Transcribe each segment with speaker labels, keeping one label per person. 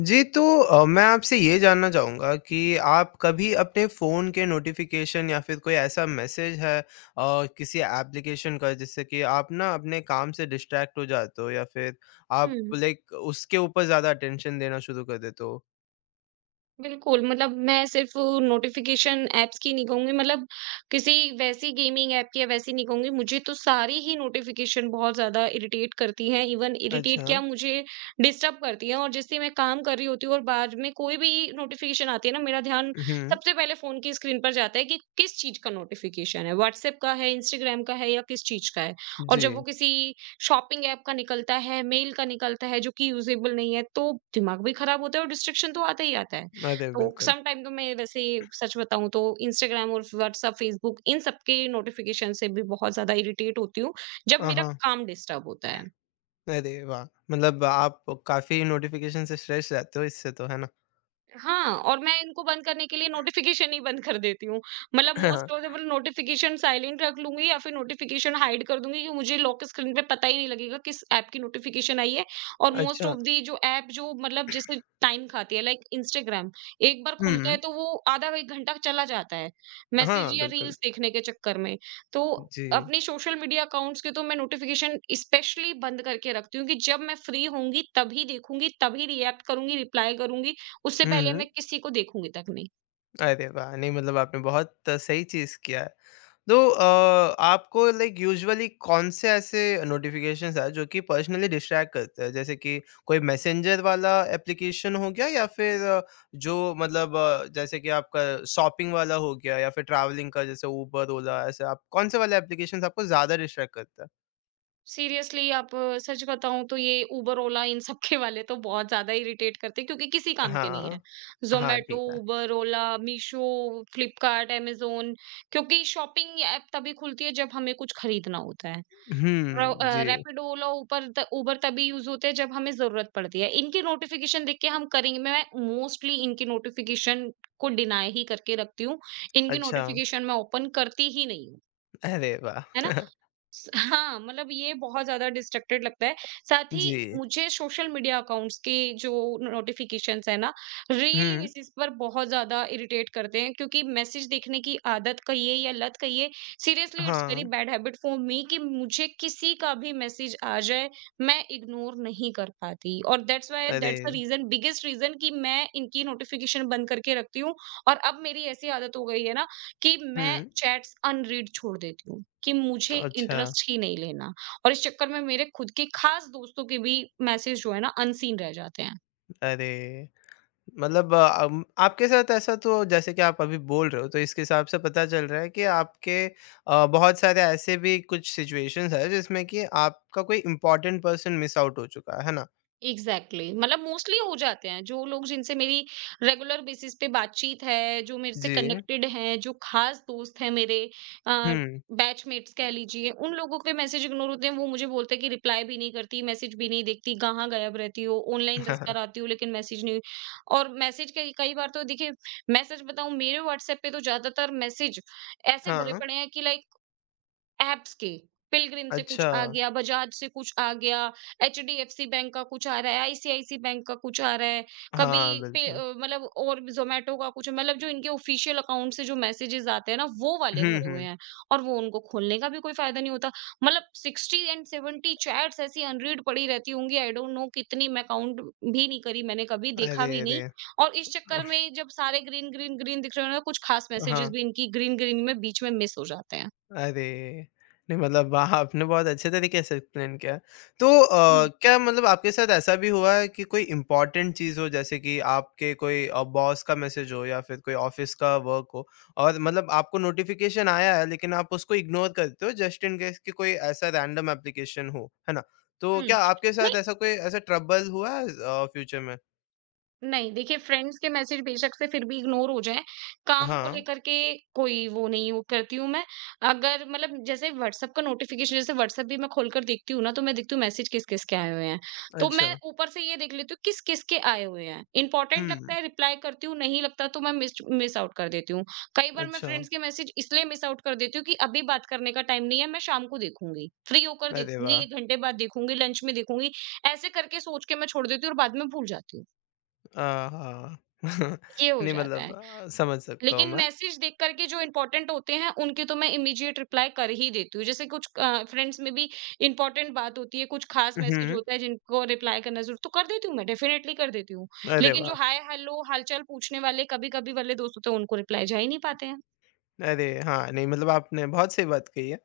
Speaker 1: जी, तो मैं आपसे ये जानना चाहूँगा कि आप कभी अपने फ़ोन के नोटिफ़िकेशन या फिर कोई ऐसा मैसेज है किसी एप्लीकेशन का जिससे कि आप ना अपने काम से डिस्ट्रैक्ट हो जाते हो या फिर आप
Speaker 2: Hmm.
Speaker 1: लाइक उसके ऊपर ज़्यादा अटेंशन देना शुरू कर देते हो?
Speaker 2: बिल्कुल, मतलब मैं सिर्फ़ नोटिफ़िकेशन ऐप्स की नहीं कहूँगी, मतलब किसी वैसी गेमिंग ऐप की या वैसी नहीं कहूँगी। मुझे तो सारी ही नोटिफ़िकेशन बहुत ज़्यादा इरिटेट करती हैं, इवन इरिटेट
Speaker 1: अच्छा।
Speaker 2: क्या, मुझे डिस्टर्ब करती हैं। और जैसे मैं काम कर रही होती हूँ और बाद में कोई भी नोटिफ़िकेशन आती है ना, मेरा ध्यान
Speaker 1: हुँ,
Speaker 2: सबसे पहले फ़ोन की स्क्रीन पर जाता है कि किस चीज़ का नोटिफ़िकेशन है, व्हाट्सऐप का है, इंस्टाग्राम का है या किस चीज़ का है। और
Speaker 1: जी।
Speaker 2: जब वो किसी शॉपिंग ऐप का निकलता है, मेल का निकलता है जो कि यूज़ेबल नहीं है, तो दिमाग भी खराब होता है और डिस्ट्रैक्शन तो आता ही आता है।
Speaker 1: अरे!
Speaker 2: तो
Speaker 1: बिल्कुल।
Speaker 2: सम टाइम तो मैं वैसे सच बताऊँ तो इंस्टाग्राम और व्हाट्सएप, फेसबुक इन सब के नोटिफ़िकेशन से भी बहुत ज़्यादा इरिटेट होती हूँ, जब
Speaker 1: हाँ,
Speaker 2: मेरा
Speaker 1: हाँ।
Speaker 2: काम डिस्टर्ब होता है।
Speaker 1: अरे वाह! मतलब आप काफ़ी नोटिफ़िकेशन से स्ट्रेस रहते हो इससे तो, है ना?
Speaker 2: हाँ, और मैं इनको बंद करने के लिए नोटिफ़िकेशन ही बंद कर देती हूँ। मतलब मोस्ट प्रोबेबल नोटिफ़िकेशन साइलेंट रख लूँगी या फिर नोटिफ़िकेशन हाइड कर दूँगी कि मुझे लॉक स्क्रीन पे पता ही नहीं लगेगा किस ऐप की नोटिफ़िकेशन आई है। और मोस्ट
Speaker 1: अच्छा।
Speaker 2: ऑफ़ दी जो ऐप जो मतलब जैसे टाइम खाती है लाइक इंस्टाग्राम, एक बार खुलता है
Speaker 1: हुँ।
Speaker 2: तो वो आधा 1 घंटा चला जाता है, मैसेज
Speaker 1: हाँ,
Speaker 2: या
Speaker 1: बिल्कुल।
Speaker 2: रील्स देखने के चक्कर में। तो
Speaker 1: जी।
Speaker 2: अपने सोशल मीडिया अकाउंट्स के तो मैं नोटिफ़िकेशन स्पेशली बंद करके रखती हूँ कि जब मैं फ्री होंगी तभी देखूँगी, तभी रिएक्ट करूँगी, रिप्लाई करूँगी, उससे
Speaker 1: हुँ,
Speaker 2: पहले
Speaker 1: हुँ।
Speaker 2: मैं किसी को देखूँगी तक नहीं।
Speaker 1: अरे वाह! नहीं मतलब आपने बहुत सही चीज़ किया है। तो आपको लाइक यूजुअली कौन से ऐसे नोटिफ़िकेशंस आए जो कि पर्सनली डिस्ट्रैक्ट करते हैं? जैसे कि कोई मैसेंजर वाला एप्लीकेशन हो गया या फिर जो मतलब जैसे कि आपका शॉपिंग वाला हो गया या फिर ट्रैवलिंग का जैसे Uber, Ola ऐसे आप कौन से वाले एप्लीकेशंस आपको ज़्यादा डिस्ट्रैक्ट करता है?
Speaker 2: सीरियसली आप सच बताऊँ तो ये उबर, ओला इन सब के वाले तो बहुत ज़्यादा इरिटेट करते हैं क्योंकि किसी काम के नहीं है।
Speaker 1: हाँ, हाँ,
Speaker 2: ज़ोमैटो,
Speaker 1: ठीक है।
Speaker 2: उबर, ओला, मीशो, फ्लिपकार्ट, अमेज़न, क्योंकि शॉपिंग ऐप तभी खुलती है जब हमें कुछ खरीदना होता है।
Speaker 1: हुँ, जी।
Speaker 2: रैपिडो, ओला, ऊपर त उबर तभी यूज़ होते हैं जब हमें ज़रूरत पड़ती है। इनकी नोटिफ़िकेशन देख के हम करेंगे, मैं मोस्टली इनकी नोटिफ़िकेशन को डिनाय ही करके रखती हूँ। इनकी
Speaker 1: अच्छा,
Speaker 2: नोटिफ़िकेशन मैं ओपन करती ही नहीं हूँ।
Speaker 1: अरे वाह!
Speaker 2: है ना? हाँ, मतलब ये बहुत ज्यादा डिस्ट्रक्टेड लगता है। साथ ही
Speaker 1: जी।
Speaker 2: मुझे सोशल मीडिया अकाउंट्स के जो नोटिफिकेशंस है ना, रियली
Speaker 1: हुँ,
Speaker 2: बेसिस पर बहुत ज्यादा इरिटेट करते हैं क्योंकि मैसेज देखने की आदत कहिए या लत कहिए, सीरियसली इट्स
Speaker 1: हाँ,
Speaker 2: very bad habit for me कि मुझे किसी का भी मैसेज आ जाए मैं इग्नोर नहीं कर पाती। और दैट्स व्हाई दैट्स द
Speaker 1: अरे!
Speaker 2: रीजन बिगेस्ट रीजन कि मैं इनकी नोटिफिकेशन बंद करके रखती हूँ। और अब मेरी ऐसी आदत हो गई है ना कि
Speaker 1: हुँ।
Speaker 2: मैं चैट्स अनरीड छोड़ देती हूँ कि मुझे
Speaker 1: अच्छा,
Speaker 2: इंटरेस्ट ही नहीं लेना। और इस चक्कर में मेरे खुद के खास दोस्तों के भी मैसेज जो है ना, अनसीन रह जाते हैं।
Speaker 1: अरे! मतलब आपके साथ ऐसा तो जैसे कि आप अभी बोल रहे हो, तो इसके हिसाब से पता चल रहा है कि आपके बहुत सारे ऐसे भी कुछ सिचुएशंस हैं, जिसमें कि आपका कोई इम्पोर्टेंट पर्सन मिस आउट हो चुका है ना?
Speaker 2: Exactly exactly. मतलब मोस्टली हो जाते हैं जो लोग जिनसे मेरी रेगुलर बेसिस पे बातचीत है, जो मेरे से
Speaker 1: जी,
Speaker 2: कनेक्टेड हैं, जो खास दोस्त हैं मेरे,
Speaker 1: हुँ।
Speaker 2: बैचमेट्स कह लीजिए, उन लोगों के मैसेज इग्नोर होते हैं। वो मुझे बोलते हैं कि रिप्लाई भी नहीं करती, मैसेज भी नहीं देखती, कहाँ गायब रहती हो, ऑनलाइन दस बार आती हो लेकिन मैसेज नहीं। और मैसेज कई कई बार तो देखिए, मैसेज बताऊं मेरे व्हाट्सएप पे तो ज्यादातर मैसेज ऐसे
Speaker 1: हाँ,
Speaker 2: भरे
Speaker 1: हाँ।
Speaker 2: पड़े हैं कि लाइक ऐप्स के, पिलग्रिम से कुछ
Speaker 1: अच्छा।
Speaker 2: आ गया, बजाज से कुछ आ गया, एचडीएफसी बैंक का कुछ आ रहा है, आईसीआईसी बैंक का कुछ आ रहा है, कभी
Speaker 1: हाँ,
Speaker 2: पे
Speaker 1: बिल्कुल।
Speaker 2: मतलब और ज़ोमैटो का कुछ, मतलब जो इनके ऑफिशियल अकाउंट से जो मैसेजेस आते हैं ना, वो वाले
Speaker 1: हुँ,
Speaker 2: भरे हुए
Speaker 1: हुँ।
Speaker 2: हैं। और वो उनको खोलने का भी कोई फायदा नहीं होता। मतलब 60 एंड 70 चैट्स ऐसी अनरीड पड़ी रहती होंगी, आई डोंट नो कितनी, मैं काउंट भी नहीं करी, मैंने कभी देखा
Speaker 1: अरे,
Speaker 2: भी नहीं।
Speaker 1: अरे!
Speaker 2: और इस चक्कर में जब सारे ग्रीन, ग्रीन, ग्रीन दिख रहे हो ना, कुछ खास मैसेजेस
Speaker 1: हाँ।
Speaker 2: भी इनकी ग्रीन, ग्रीन में बीच में मिस हो जाते हैं।
Speaker 1: अरे! नहीं मतलब वाह, आपने बहुत अच्छे तरीके से एक्सप्लेन किया। तो क्या मतलब आपके साथ ऐसा भी हुआ है कि कोई इम्पोर्टेंट चीज़ हो जैसे कि आपके कोई बॉस का मैसेज हो या फिर कोई ऑफ़िस का वर्क हो और मतलब आपको नोटिफ़िकेशन आया है लेकिन आप उसको इग्नोर करते हो जस्ट इन केस कि कोई ऐसा रैंडम एप्लीकेशन हो, है ना? तो क्या
Speaker 2: 嗯，
Speaker 1: आपके
Speaker 2: 那
Speaker 1: साथ ऐसा कोई ऐसा ट्रबल हुआ है फ्यूचर में?
Speaker 2: नहीं, देखिए फ्रेंड्स के मैसेज बेशक से फिर भी इग्नोर हो जाएँ, काम को
Speaker 1: हाँ,
Speaker 2: लेकर के कोई वो नहीं, वो करती हूँ मैं। अगर मतलब जैसे व्हाट्सएप का नोटिफ़िकेशन, जैसे व्हाट्सएप भी मैं खोलकर देखती हूँ ना, तो मैं देखती हूँ मैसेज किस-किस के आए हुए हैं। तो
Speaker 1: अच्छा।
Speaker 2: मैं ऊपर से ये देख लेती हूँ किस-किस के आए हुए हैं। इम्पोर्टेंट लगता
Speaker 1: हुँ,
Speaker 2: है रिप्लाई करती हूँ, नहीं लगता तो मैं मिस्ड मिस आउट कर देती हूँ। कई बार मैं
Speaker 1: अच्छा।
Speaker 2: फ्रेंड्स के मैसेज इसलिए मिस आउट कर देती हूँ कि अभी बात करने का टाइम नहीं है, मैं शाम को देखूँगी। फ्री होकर
Speaker 1: अरे
Speaker 2: देखूँगी,
Speaker 1: वाह!
Speaker 2: 1 घंटे बाद देखूँगी, लंच में देखूँगी। ऐसे करके सोच के मैं छोड़ देती हूँ और बाद में भूल जाती हूँ।
Speaker 1: अ, हाँ।
Speaker 2: ये हो
Speaker 1: नहीं
Speaker 2: जाता
Speaker 1: मतलब
Speaker 2: है।
Speaker 1: समझ सकता हूँ
Speaker 2: लेकिन
Speaker 1: मैं।
Speaker 2: मैसेज देख कर के जो इम्पोर्टेंट होते हैं, उनके तो मैं इमीडिएट रिप्लाई कर ही देती हूँ। जैसे कुछ फ्रेंड्स में भी इम्पोर्टेंट बात होती है, कुछ खास मैसेज
Speaker 1: हुँ,
Speaker 2: होता है जिनको रिप्लाई करना ज़रूर तो कर देती हूँ मैं, डेफ़िनेटली कर देती हूँ।
Speaker 1: अरे
Speaker 2: लेकिन
Speaker 1: वाह!
Speaker 2: जो हाय, हेलो, हालचाल पूछने वाले कभी-कभी वाले दोस्त होते हैं, उनको रिप्लाई जा ही नहीं पाते हैं।
Speaker 1: अरे हाँ, नहीं मतलब आपने बहुत सही बात कही है।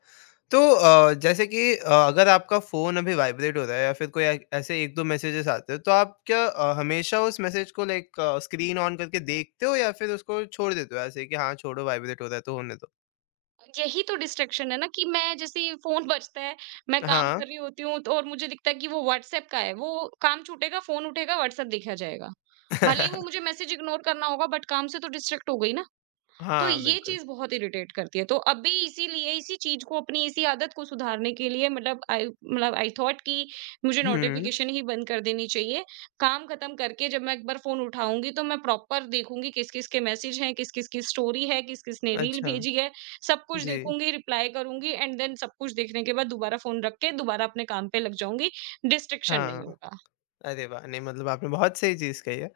Speaker 1: तो जैसे कि अगर आपका फ़ोन अभी वाइब्रेट हो रहा है या फिर कोई ऐ ऐसे 1-2 मैसेजेस आते हैं, तो आप क्या हमेशा उस मैसेज को लाइक स्क्रीन ऑन करके देखते हो या फिर उसको छोड़ देते हो ऐसे कि हाँ, छोड़ो वाइब्रेट हो रहा है तो होने दो?
Speaker 2: यही तो डिस्ट्रैक्शन है ना कि मैं जैसे ही फ़ोन बजता है, मैं काम कर
Speaker 1: हाँ।
Speaker 2: रही होती हूँ तो और मुझे दिखता है कि वो व्हाट्सएप का है, वो काम छूटेगा, फ़ोन उठेगा, व्हाट्सएप देखा जाएगा। भले ही वो मुझे मैसेज इग्नोर करना होगा बट काम से तो डिस्ट्रैक्ट हो गई ना। तो
Speaker 1: हाँ,
Speaker 2: ये
Speaker 1: बिल्कुल।
Speaker 2: चीज़ बहुत इरिटेट करती है। तो अभी इसीलिए इसी चीज़ को अपनी इसी आदत को सुधारने के लिए, मतलब आई थॉट कि मुझे
Speaker 1: हुँ,
Speaker 2: नोटिफ़िकेशन ही बंद कर देनी चाहिए। काम खत्म करके जब मैं एक बार फ़ोन उठाऊँगी तो मैं प्रॉपर देखूँगी किस-किस के मैसेज हैं, किस-किस की स्टोरी है, किस-किस ने रील
Speaker 1: अच्छा।
Speaker 2: भेजी है, सब कुछ
Speaker 1: जी,
Speaker 2: देखूँगी, रिप्लाई करूँगी एंड देन सब कुछ देखने के बाद दोबारा फ़ोन रख के दोबारा अपने काम पे लग जाऊँगी। डिस्ट्रैक्शन नहीं
Speaker 1: हाँ।
Speaker 2: होगा।
Speaker 1: अरे वाह! नहीं मतलब आपने बहुत सही चीज़ कही है।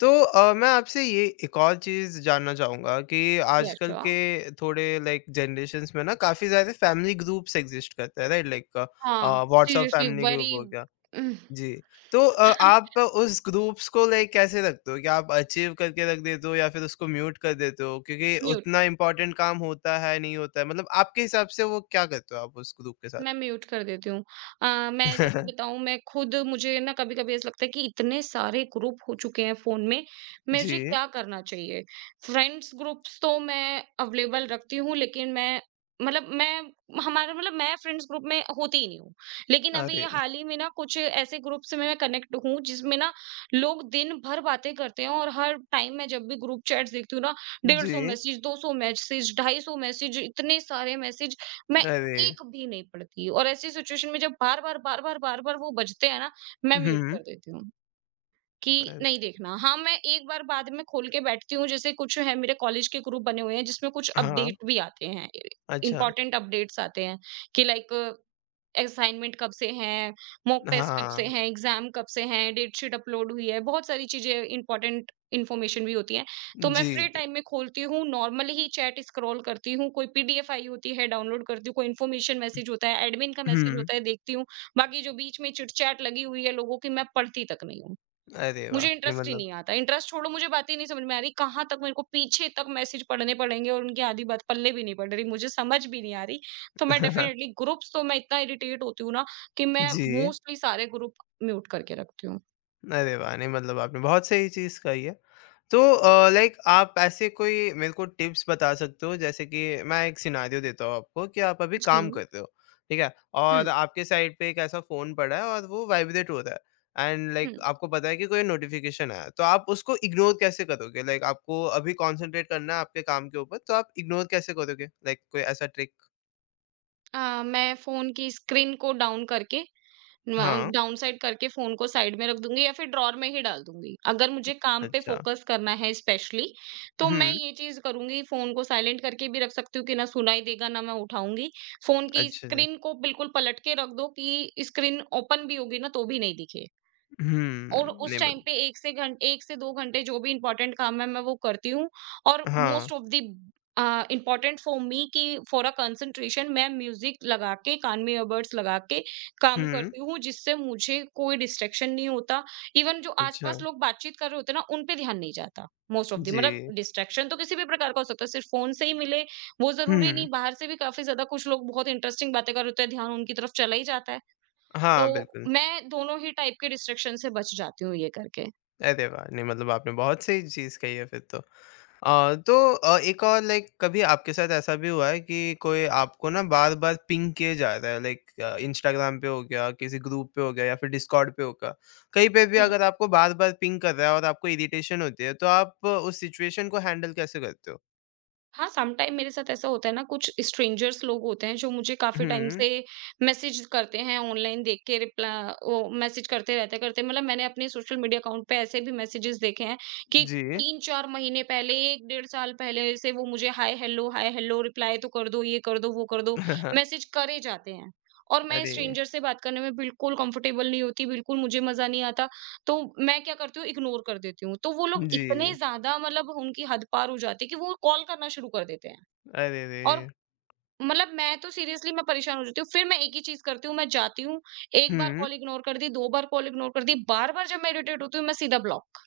Speaker 1: तो मैं आपसे ये एक और चीज़ जानना चाहूँगा कि
Speaker 2: यस,
Speaker 1: आजकल
Speaker 2: श्योर।
Speaker 1: के थोड़े लाइक जनरेशन्स में ना काफ़ी ज़्यादा फैमिली ग्रुप्स एग्ज़िस्ट करते हैं राइट? लाइक
Speaker 2: हाँ,
Speaker 1: WhatsApp
Speaker 2: seriously
Speaker 1: family
Speaker 2: very
Speaker 1: group हो गया। जी, तो आप उस ग्रुप्स को लाइक कैसे रखते हो? क्या आप आर्चिव करके रख देते हो या फिर उसको म्यूट कर देते हो? क्योंकि
Speaker 2: म्यूट।
Speaker 1: उतना इम्पोर्टेंट काम होता है, नहीं होता है, मतलब आपके हिसाब से वो क्या करते हो आप उस ग्रुप के साथ?
Speaker 2: मैं म्यूट कर देती हूँ। मैं जैसे बताऊँ, मैं खुद मुझे ना कभी-कभी ऐसा लगता है कि इतने सारे ग्रुप हो चुके हैं फ़ोन में, मुझे
Speaker 1: जी,
Speaker 2: क्या करना चाहिए? फ्रेंड्स ग्रुप्स तो मैं अवेलेबल रखती हूँ लेकिन मैं, मतलब मैं, हमारा मतलब मैं फ्रेंड्स ग्रुप में होती ही नहीं हूँ। लेकिन अभी
Speaker 1: अरे!
Speaker 2: हाल ही में ना कुछ ऐसे ग्रुप से मैं कनेक्ट हूँ जिसमें ना लोग दिन भर बातें करते हैं। और हर टाइम मैं जब भी ग्रुप चैट्स देखती हूँ ना,
Speaker 1: जी,
Speaker 2: 150 मैसेज, 200 मैसेज, 250 मैसेज, इतने सारे मैसेज मैं
Speaker 1: अरे!
Speaker 2: एक भी नहीं पड़ती, और ऐसी सिचुएशन में जब बार-बार, बार-बार, बार-बार वो बजते हैं ना, मैं म्यूट
Speaker 1: हुँ।
Speaker 2: कर देती हूँ कि
Speaker 1: अ,
Speaker 2: नहीं देखना। हाँ, मैं एक बार बाद में खोल के बैठती हूँ, जैसे कुछ है मेरे कॉलेज के ग्रुप बने हुए हैं जिसमें कुछ
Speaker 1: हाँ,
Speaker 2: अपडेट भी आते हैं,
Speaker 1: अच्छा।
Speaker 2: इम्पोर्टेंट अपडेट्स आते हैं कि लाइक असाइनमेंट कब से हैं, मॉक टेस्ट कब से
Speaker 1: हाँ,
Speaker 2: हैं, एग्ज़ाम कब से हैं, डेट शीट अपलोड हुई है, बहुत सारी चीज़ें, इम्पोर्टेंट इन्फॉर्मेशन भी होती है। तो मैं
Speaker 1: जी,
Speaker 2: फ्री
Speaker 1: जी।
Speaker 2: टाइम में खोलती हूँ, नॉर्मली ही चैट स्क्रॉल करती हूँ, कोई पीडीएफ आई होती है डाउनलोड करती हूँ, कोई इन्फॉर्मेशन मैसेज होता है, एडमिन का मैसेज
Speaker 1: हुँ,
Speaker 2: होता है देखती हूँ, बाकी जो बीच में चिट-चैट लगी हुई है लोगों की मैं पढ़ती तक नहीं हूँ।
Speaker 1: अरे वाह!
Speaker 2: मुझे
Speaker 1: नहीं
Speaker 2: इंटरेस्ट ही
Speaker 1: मतलब
Speaker 2: नहीं आता। इंटरेस्ट छोड़ो, मुझे बात ही नहीं समझ में आ रही, कहाँ तक मेरे को पीछे तक मैसेज पढ़ने पड़ेंगे और उनकी आधी बात पल्ले भी नहीं पड़ रही, मुझे समझ भी नहीं आ रही। तो मैं डेफिनिटली ग्रुप्स तो मैं इतना इरिटेट होती हूँ ना कि मैं
Speaker 1: जी।
Speaker 2: मोस्टली सारे ग्रुप म्यूट करके रखती हूँ।
Speaker 1: अरे वाह! नहीं मतलब आपने बहुत सही चीज़ कही है। तो लाइक आप ऐसे कोई मेरे को टिप्स बता सकते हो जैसे कि मैं एक सिनेरियो देता हूँ आपको कि आप अभी
Speaker 2: जी।
Speaker 1: काम करते हो, ठीक है?
Speaker 2: हुँ,
Speaker 1: और आपके साइड पे एक ऐसा फ़ोन पड़ा है और वो वाइब्रेट हो रहा है एंड लाइक
Speaker 2: हुँ।
Speaker 1: आपको पता है कि कोई नोटिफ़िकेशन आया है, तो आप उसको इग्नोर कैसे करोगे? लाइक आपको अभी कॉन्संट्रेट करना है आपके काम के ऊपर तो आप इग्नोर कैसे करोगे? लाइक कोई ऐसा ट्रिक?
Speaker 2: मैं फ़ोन की स्क्रीन को डाउन करके
Speaker 1: हाँ,
Speaker 2: डाउन साइड करके फोन को साइड में रख दूंगी या फिर ड्रॉर में ही डाल दूंगी। अगर मुझे काम पे
Speaker 1: अच्छा।
Speaker 2: फोकस करना है स्पेशली तो मैं
Speaker 1: हुँ,
Speaker 2: ये चीज करूंगी, फोन को साइलेंट करके भी रख सकती हूँ कि ना सुनाई देगा ना मैं उठाऊंगी। फोन की
Speaker 1: अच्छा जी।
Speaker 2: स्क्रीन को बिल्कुल पलट के रख दो कि स्क्रीन ओपन भी होगी ना तो भी नहीं दिखे।
Speaker 1: हुँ,
Speaker 2: और
Speaker 1: नहीं
Speaker 2: उस
Speaker 1: मत
Speaker 2: टाइम पे 1 से 2 घंटे जो भी इम्पोर्टेंट काम है मैं वो करती हूँ, और
Speaker 1: हाँ,
Speaker 2: most of the important for me कि फॉर अ कंसंट्रेशन मैं म्यूजिक लगा के कान में ईयरबड्स लगा के काम
Speaker 1: हुँ,
Speaker 2: करती हूँ जिससे मुझे कोई डिस्ट्रैक्शन नहीं होता। इवन जो
Speaker 1: अच्छा।
Speaker 2: आस-पास लोग बातचीत कर रहे होते हैं ना, उन पे ध्यान नहीं जाता। मोस्ट ऑफ द
Speaker 1: जी।
Speaker 2: मतलब डिस्ट्रैक्शन तो किसी भी प्रकार का हो सकता है, सिर्फ फ़ोन से ही मिले वो
Speaker 1: हुँ।
Speaker 2: ज़रूरी नहीं, बाहर से भी काफ़ी ज़्यादा कुछ लोग बहुत इंटरेस्टिंग बातें कर रहे होते हैं, ध्यान उनकी तरफ चला ही जाता है। तो
Speaker 1: हाँ, बिल्कुल।
Speaker 2: मैं दोनों ही टाइप के डिस्ट्रैक्शन से बच जाती हूँ ये करके।
Speaker 1: अरे वाह! नहीं मतलब आपने बहुत सही चीज़ कही है फिर तो। तो एक और लाइक कभी आपके साथ ऐसा भी हुआ है कि कोई आपको ना बार-बार पिंग किए जा रहा है लाइक इंस्टाग्राम पे हो गया, किसी ग्रुप पे हो गया या फिर डिस्कॉर्ड पे होगा। कहीं पे भी
Speaker 2: हुँ।
Speaker 1: अगर आपको बार-बार पिंग कर रहा है और आपको इरिटेशन होती है, तो आप उस सिचुएशन को हैंडल कैसे करते हो?
Speaker 2: हाँ, सम टाइम मेरे साथ ऐसा होता है ना कुछ स्ट्रेंजर्स लोग होते हैं जो मुझे काफ़ी टाइम
Speaker 1: हुँ।
Speaker 2: से मैसेज करते हैं, ऑनलाइन देख के, रिप्ला वो मैसेज करते रहते करते, मतलब मैंने अपने सोशल मीडिया अकाउंट पे ऐसे भी मैसेजेस देखे हैं कि
Speaker 1: जी।
Speaker 2: 3-4 महीने पहले 1 डेढ़ साल पहले से वो मुझे हाय हेलो रिप्लाई तो कर दो, ये कर दो, वो कर दो, मैसेज करे जाते हैं। और मैं
Speaker 1: अरे!
Speaker 2: स्ट्रेंजर से बात करने में बिल्कुल कंफर्टेबल नहीं होती, बिल्कुल मुझे मज़ा नहीं आता। तो मैं क्या करती हूँ, इग्नोर कर देती हूँ। तो वो लोग
Speaker 1: जी।
Speaker 2: इतने ज़्यादा, मतलब उनकी हद पार हो जाती है कि वो कॉल करना शुरू कर देते हैं।
Speaker 1: अरे रे!
Speaker 2: और मतलब मैं तो सीरियसली मैं परेशान हो जाती हूँ। फिर मैं एक ही चीज़ करती हूँ, मैं जाती हूँ, एक बार
Speaker 1: हुँ।
Speaker 2: कॉल इग्नोर कर दी, 2 बार कॉल इग्नोर कर दी, बार-बार जब मैं इरिटेट होती हूँ, मैं सीधा ब्लॉक।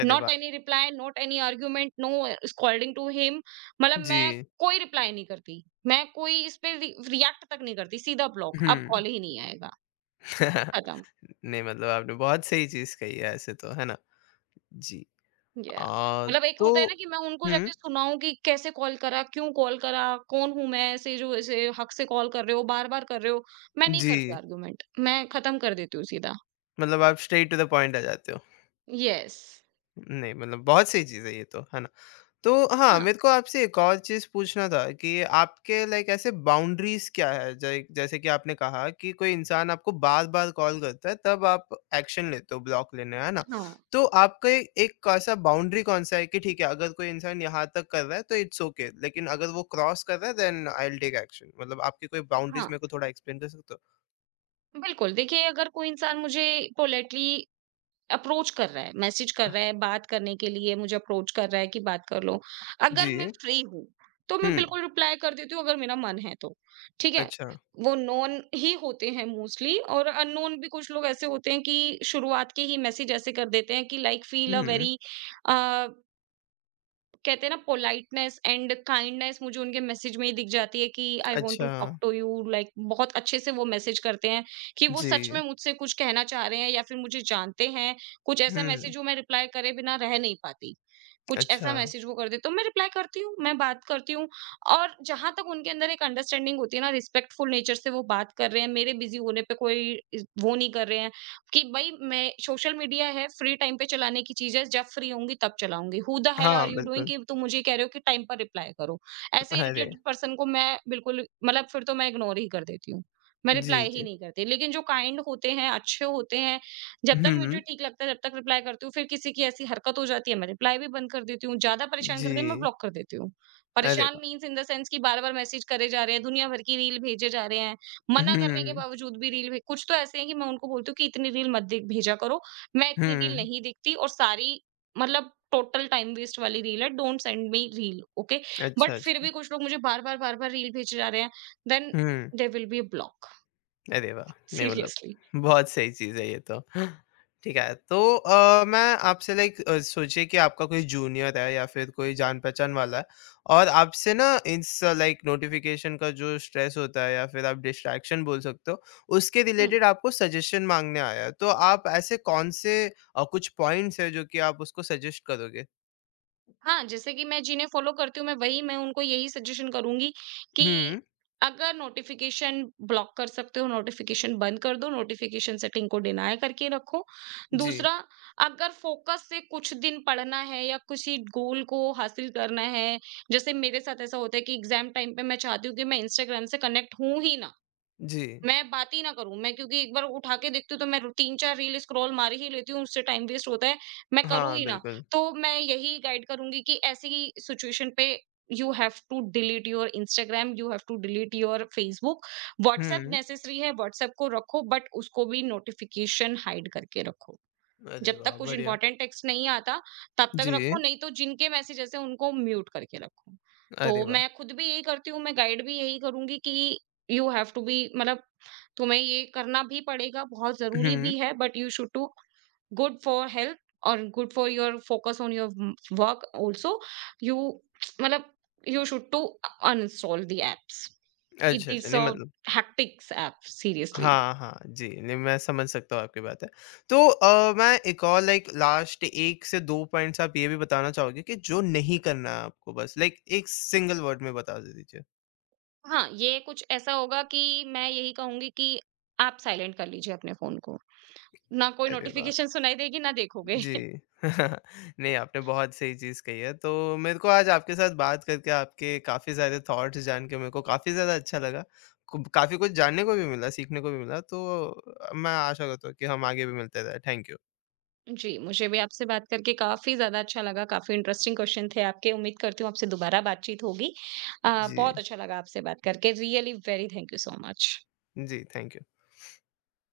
Speaker 1: अरे
Speaker 2: नॉट
Speaker 1: वाह!
Speaker 2: Any reply, not any argument, no scolding to him, मतलब
Speaker 1: जी।
Speaker 2: मैं कोई रिप्लाई नहीं करती। मैं कोई इस पे रि रिएक्ट तक नहीं करती, सीधा ब्लॉक। अब
Speaker 1: हुँ।
Speaker 2: कॉल ही नहीं आएगा, खत्म।
Speaker 1: नहीं मतलब आपने बहुत सही चीज़ कही है ऐसे तो, है ना? जी।
Speaker 2: या
Speaker 1: अ,
Speaker 2: मतलब एक होता
Speaker 1: तो
Speaker 2: है ना कि मैं उनको
Speaker 1: हुँ,
Speaker 2: जाके सुनाऊं कि कैसे कॉल करा, क्यों कॉल करा, कौन हूं मैं, ऐसे जो ऐसे हक से कॉल कर रहे हो, बार बार कर रहे हो। मैं नहीं
Speaker 1: जी।
Speaker 2: करती आर्गुमेंट, मैं खत्म कर देती हूँ सीधा।
Speaker 1: मतलब आप स्ट्रेट टू द पॉइंट आ जाते हो।
Speaker 2: यस।
Speaker 1: नहीं मतलब बहुत सही चीज़ है ये तो, है ना? तो हाँ,
Speaker 2: हाँ,
Speaker 1: मेरे को आपसे एक और चीज़ पूछना था कि आपके लाइक ऐसे बाउंड्रीज़ क्या है? जै जैसे कि आपने कहा कि कोई इंसान आपको बार-बार कॉल करता है, तब आप एक्शन लेते हो ब्लॉक लेने, है ना?
Speaker 2: हाँ,
Speaker 1: तो आपका एक ऐसा बाउंड्री कौन-सा है कि ठीक है, अगर कोई इंसान यहाँ तक कर रहा है तो इट्स ओके, लेकिन अगर वो क्रॉस कर रहा है then I will take action. मतलब आपकी कोई बाउंड्रीज़
Speaker 2: हाँ,
Speaker 1: मेरे को थोड़ा एक्सप्लेन कर सकते हो?
Speaker 2: बिल्कुल। देखिए, अगर कोई इंसान मुझे पोलाइटली अप्रोच कर रहा है, मैसेज कर रहा है, बात करने के लिए मुझे अप्रोच कर रहा है कि बात कर लो। अगर मैं
Speaker 1: जी।
Speaker 2: फ्री हूँ, तो मैं
Speaker 1: हुँ,
Speaker 2: बिल्कुल रिप्लाई कर देती हूँ, अगर मेरा मन है तो, ठीक है?
Speaker 1: अच्छा।
Speaker 2: वो नोन ही होते हैं मोस्टली, और अननोन भी कुछ लोग ऐसे होते हैं कि शुरुआत के ही मैसेज ऐसे कर देते हैं कि like feel a
Speaker 1: hmm,
Speaker 2: very a कहते हैं ना, पोलाइटनेस एंड काइंडनेस मुझे उनके मैसेज में ही दिख जाती है कि आई वांट टू
Speaker 1: अच्छा।
Speaker 2: टॉक टू यू, लाइक बहुत अच्छे से वो मैसेज करते हैं कि वो सच में
Speaker 1: जी।
Speaker 2: मुझसे कुछ कहना चाह रहे हैं या फिर मुझे जानते हैं। कुछ ऐसा मैसेज
Speaker 1: हुँ,
Speaker 2: जो मैं रिप्लाई करे बिना रह नहीं पाती, कुछ
Speaker 1: अच्छा।
Speaker 2: ऐसा मैसेज वो कर देते तो मैं रिप्लाई करती हूँ, मैं बात करती हूँ। और जहां तक उनके अंदर एक अंडरस्टैंडिंग होती है ना, रिस्पेक्टफुल नेचर से वो बात कर रहे हैं, मेरे बिजी होने पे कोई इस- वो नहीं कर रहे हैं कि भाई, मैं सोशल मीडिया है फ्री टाइम पे चलाने की चीज है, जब फ्री होंगी तब चलाऊंगी। हु द हेल
Speaker 1: हाँ,
Speaker 2: आर यू डूइंग
Speaker 1: बिल्कुल।
Speaker 2: कि तुम मुझे कह रहे हो कि टाइम पर रिप्लाई करो। ऐसे
Speaker 1: अरे!
Speaker 2: इरिटेटेड पर्सन को मैं बिल्कुल, मतलब फिर तो मैं इग्नोर ही कर देती हूँ, मैं
Speaker 1: जी,
Speaker 2: रिप्लाई ही
Speaker 1: जी।
Speaker 2: नहीं करती। लेकिन जो काइंड होते हैं, अच्छे होते हैं, जब तक
Speaker 1: हुँ,
Speaker 2: मुझे ठीक लगता है जब तक रिप्लाई करती हूँ। फिर किसी की ऐसी हरकत हो जाती है, मैं रिप्लाई भी बंद कर देती हूँ। ज्यादा परेशान
Speaker 1: जी।
Speaker 2: करते हैं, मैं ब्लॉक कर देती हूँ।
Speaker 1: अरे
Speaker 2: परेशान
Speaker 1: वाह!
Speaker 2: मीन्स इन द सेंस कि बार बार मैसेज करे जा रहे हैं, दुनिया भर की रील भेजे जा रहे हैं, मना करने के
Speaker 1: हुँ,
Speaker 2: बावजूद भी रील भे कुछ तो ऐसे हैं कि मैं उनको बोलती हूँ कि इतनी रील मत दे भेजा करो। मैं इतनी रील
Speaker 1: हुँ।
Speaker 2: नहीं देखती और सारी, मतलब टोटल टाइम वेस्ट वाली रील है, don't send me reel, okay?
Speaker 1: अच्छा,
Speaker 2: बट फिर
Speaker 1: अच्छा।
Speaker 2: भी कुछ लोग मुझे बार-बार, बार-बार रील भेजे जा रहे हैं, then
Speaker 1: hmm,
Speaker 2: there will be a block
Speaker 1: अरे वाह! नहीं मतलब
Speaker 2: सीरियसली।
Speaker 1: बहुत सही चीज़ है ये तो। ठीक है, तो मैं आपसे लाइक सोचिए कि आपका कोई जूनियर है या फिर कोई जान-पहचान वाला है और आपसे ना इस लाइक नोटिफ़िकेशन का जो स्ट्रेस होता है या फिर आप डिस्ट्रैक्शन बोल सकते हो, उसके रिलेटेड आपको सजेशन माँगने आया है। तो आप ऐसे कौन से कुछ पॉइंट्स हैं जो कि आप उसको सजेस्ट करोगे?
Speaker 2: हाँ, जैसे कि मैं जिन्हें फ़ॉलो करती हूँ, मैं उनको यही सजेशन करूँगी कि
Speaker 1: हुँ,
Speaker 2: अगर नोटिफ़िकेशन ब्लॉक कर सकते हो, नोटिफ़िकेशन बंद कर दो, नोटिफ़िकेशन सेटिंग को डिनाय करके रखो।
Speaker 1: जी,
Speaker 2: दूसरा, अगर फ़ोकस से कुछ दिन पढ़ना है या किसी गोल को हासिल करना है, जैसे मेरे साथ ऐसा होता है कि एग्ज़ाम टाइम पे मैं चाहती हूँ कि मैं इंस्टाग्राम से कनेक्ट हूँ ही ना,
Speaker 1: जी।
Speaker 2: मैं बात ही ना करूँ। मैं क्योंकि एक बार उठा के देखती हूँ तो मैं 3-4 रील स्क्रॉल मार ही लेती हूँ, उससे टाइम वेस्ट होता है, मैं करूँ
Speaker 1: हाँ,
Speaker 2: ही ना।
Speaker 1: बिल्कुल।
Speaker 2: तो मैं यही गाइड करूँगी कि ऐसी सिचुएशन पे you have to delete your Instagram, you have to delete your Facebook. WhatsApp
Speaker 1: hmm,
Speaker 2: necessary है, व्हाट्सएप को रखो बट उसको भी नोटिफ़िकेशन हाइड करके रखो।
Speaker 1: अरे
Speaker 2: जब
Speaker 1: वाह!
Speaker 2: तक कुछ
Speaker 1: बढ़िया।
Speaker 2: इंपॉर्टेंट टेक्स्ट नहीं आता तब तक
Speaker 1: जी,
Speaker 2: रखो, नहीं तो जिनके मैसेजेस हैं उनको म्यूट करके रखो। तो
Speaker 1: अरे वाह!
Speaker 2: मैं खुद भी यही करती हूँ, मैं गाइड भी यही करूँगी कि यू हैव टू बी, मतलब तुम्हें ये करना भी पड़ेगा, बहुत ज़रूरी
Speaker 1: हुँ,
Speaker 2: भी है, but you should to good for health और good for your focus on your work also. You, मतलब you should to uninstall the apps.
Speaker 1: अच्छा,
Speaker 2: इट
Speaker 1: अच्छा,
Speaker 2: इज़
Speaker 1: नहीं
Speaker 2: अ
Speaker 1: मतलब
Speaker 2: हेक्टिक एप सीरियसली।
Speaker 1: हाँ, हाँ, जी, नहीं मैं समझ सकता हूँ आपकी बात है। तो मैं एक और लाइक लास्ट 1 से 2 पॉइंट्स आप ये भी बताना चाहोगे कि जो नहीं करना है आपको बस लाइक एक सिंगल वर्ड में बता दे दीजिए?
Speaker 2: हाँ, ये कुछ ऐसा होगा कि मैं यही कहूँगी कि आप साइलेंट कर लीजिए अपने फ़ोन को। ना कोई
Speaker 1: अरे वाह!
Speaker 2: नोटिफ़िकेशन सुनाई देगी, ना देखोगे।
Speaker 1: जी। नहीं, आपने बहुत सही चीज़ कही है। तो मेरे को आज आपके साथ बात करके आपके काफ़ी सारे थॉट्स जान के मेरे को काफ़ी ज़्यादा अच्छा लगा। कुब काफ़ी कुछ जानने को भी मिला, सीखने को भी मिला। तो मैं आशा करता हूँ कि हम आगे भी मिलते रहें। Thank you.
Speaker 2: जी, मुझे भी आपसे बात करके काफ़ी ज़्यादा अच्छा लगा, काफ़ी इंटरेस्टिंग क्वेश्चन थे आपके। उम्मीद करती हूँ आपसे दोबारा बातचीत होगी। बहुत
Speaker 1: जी।
Speaker 2: अच्छा लगा आपसे बात करके। Really very thank you so much.
Speaker 1: जी, थैंक यू।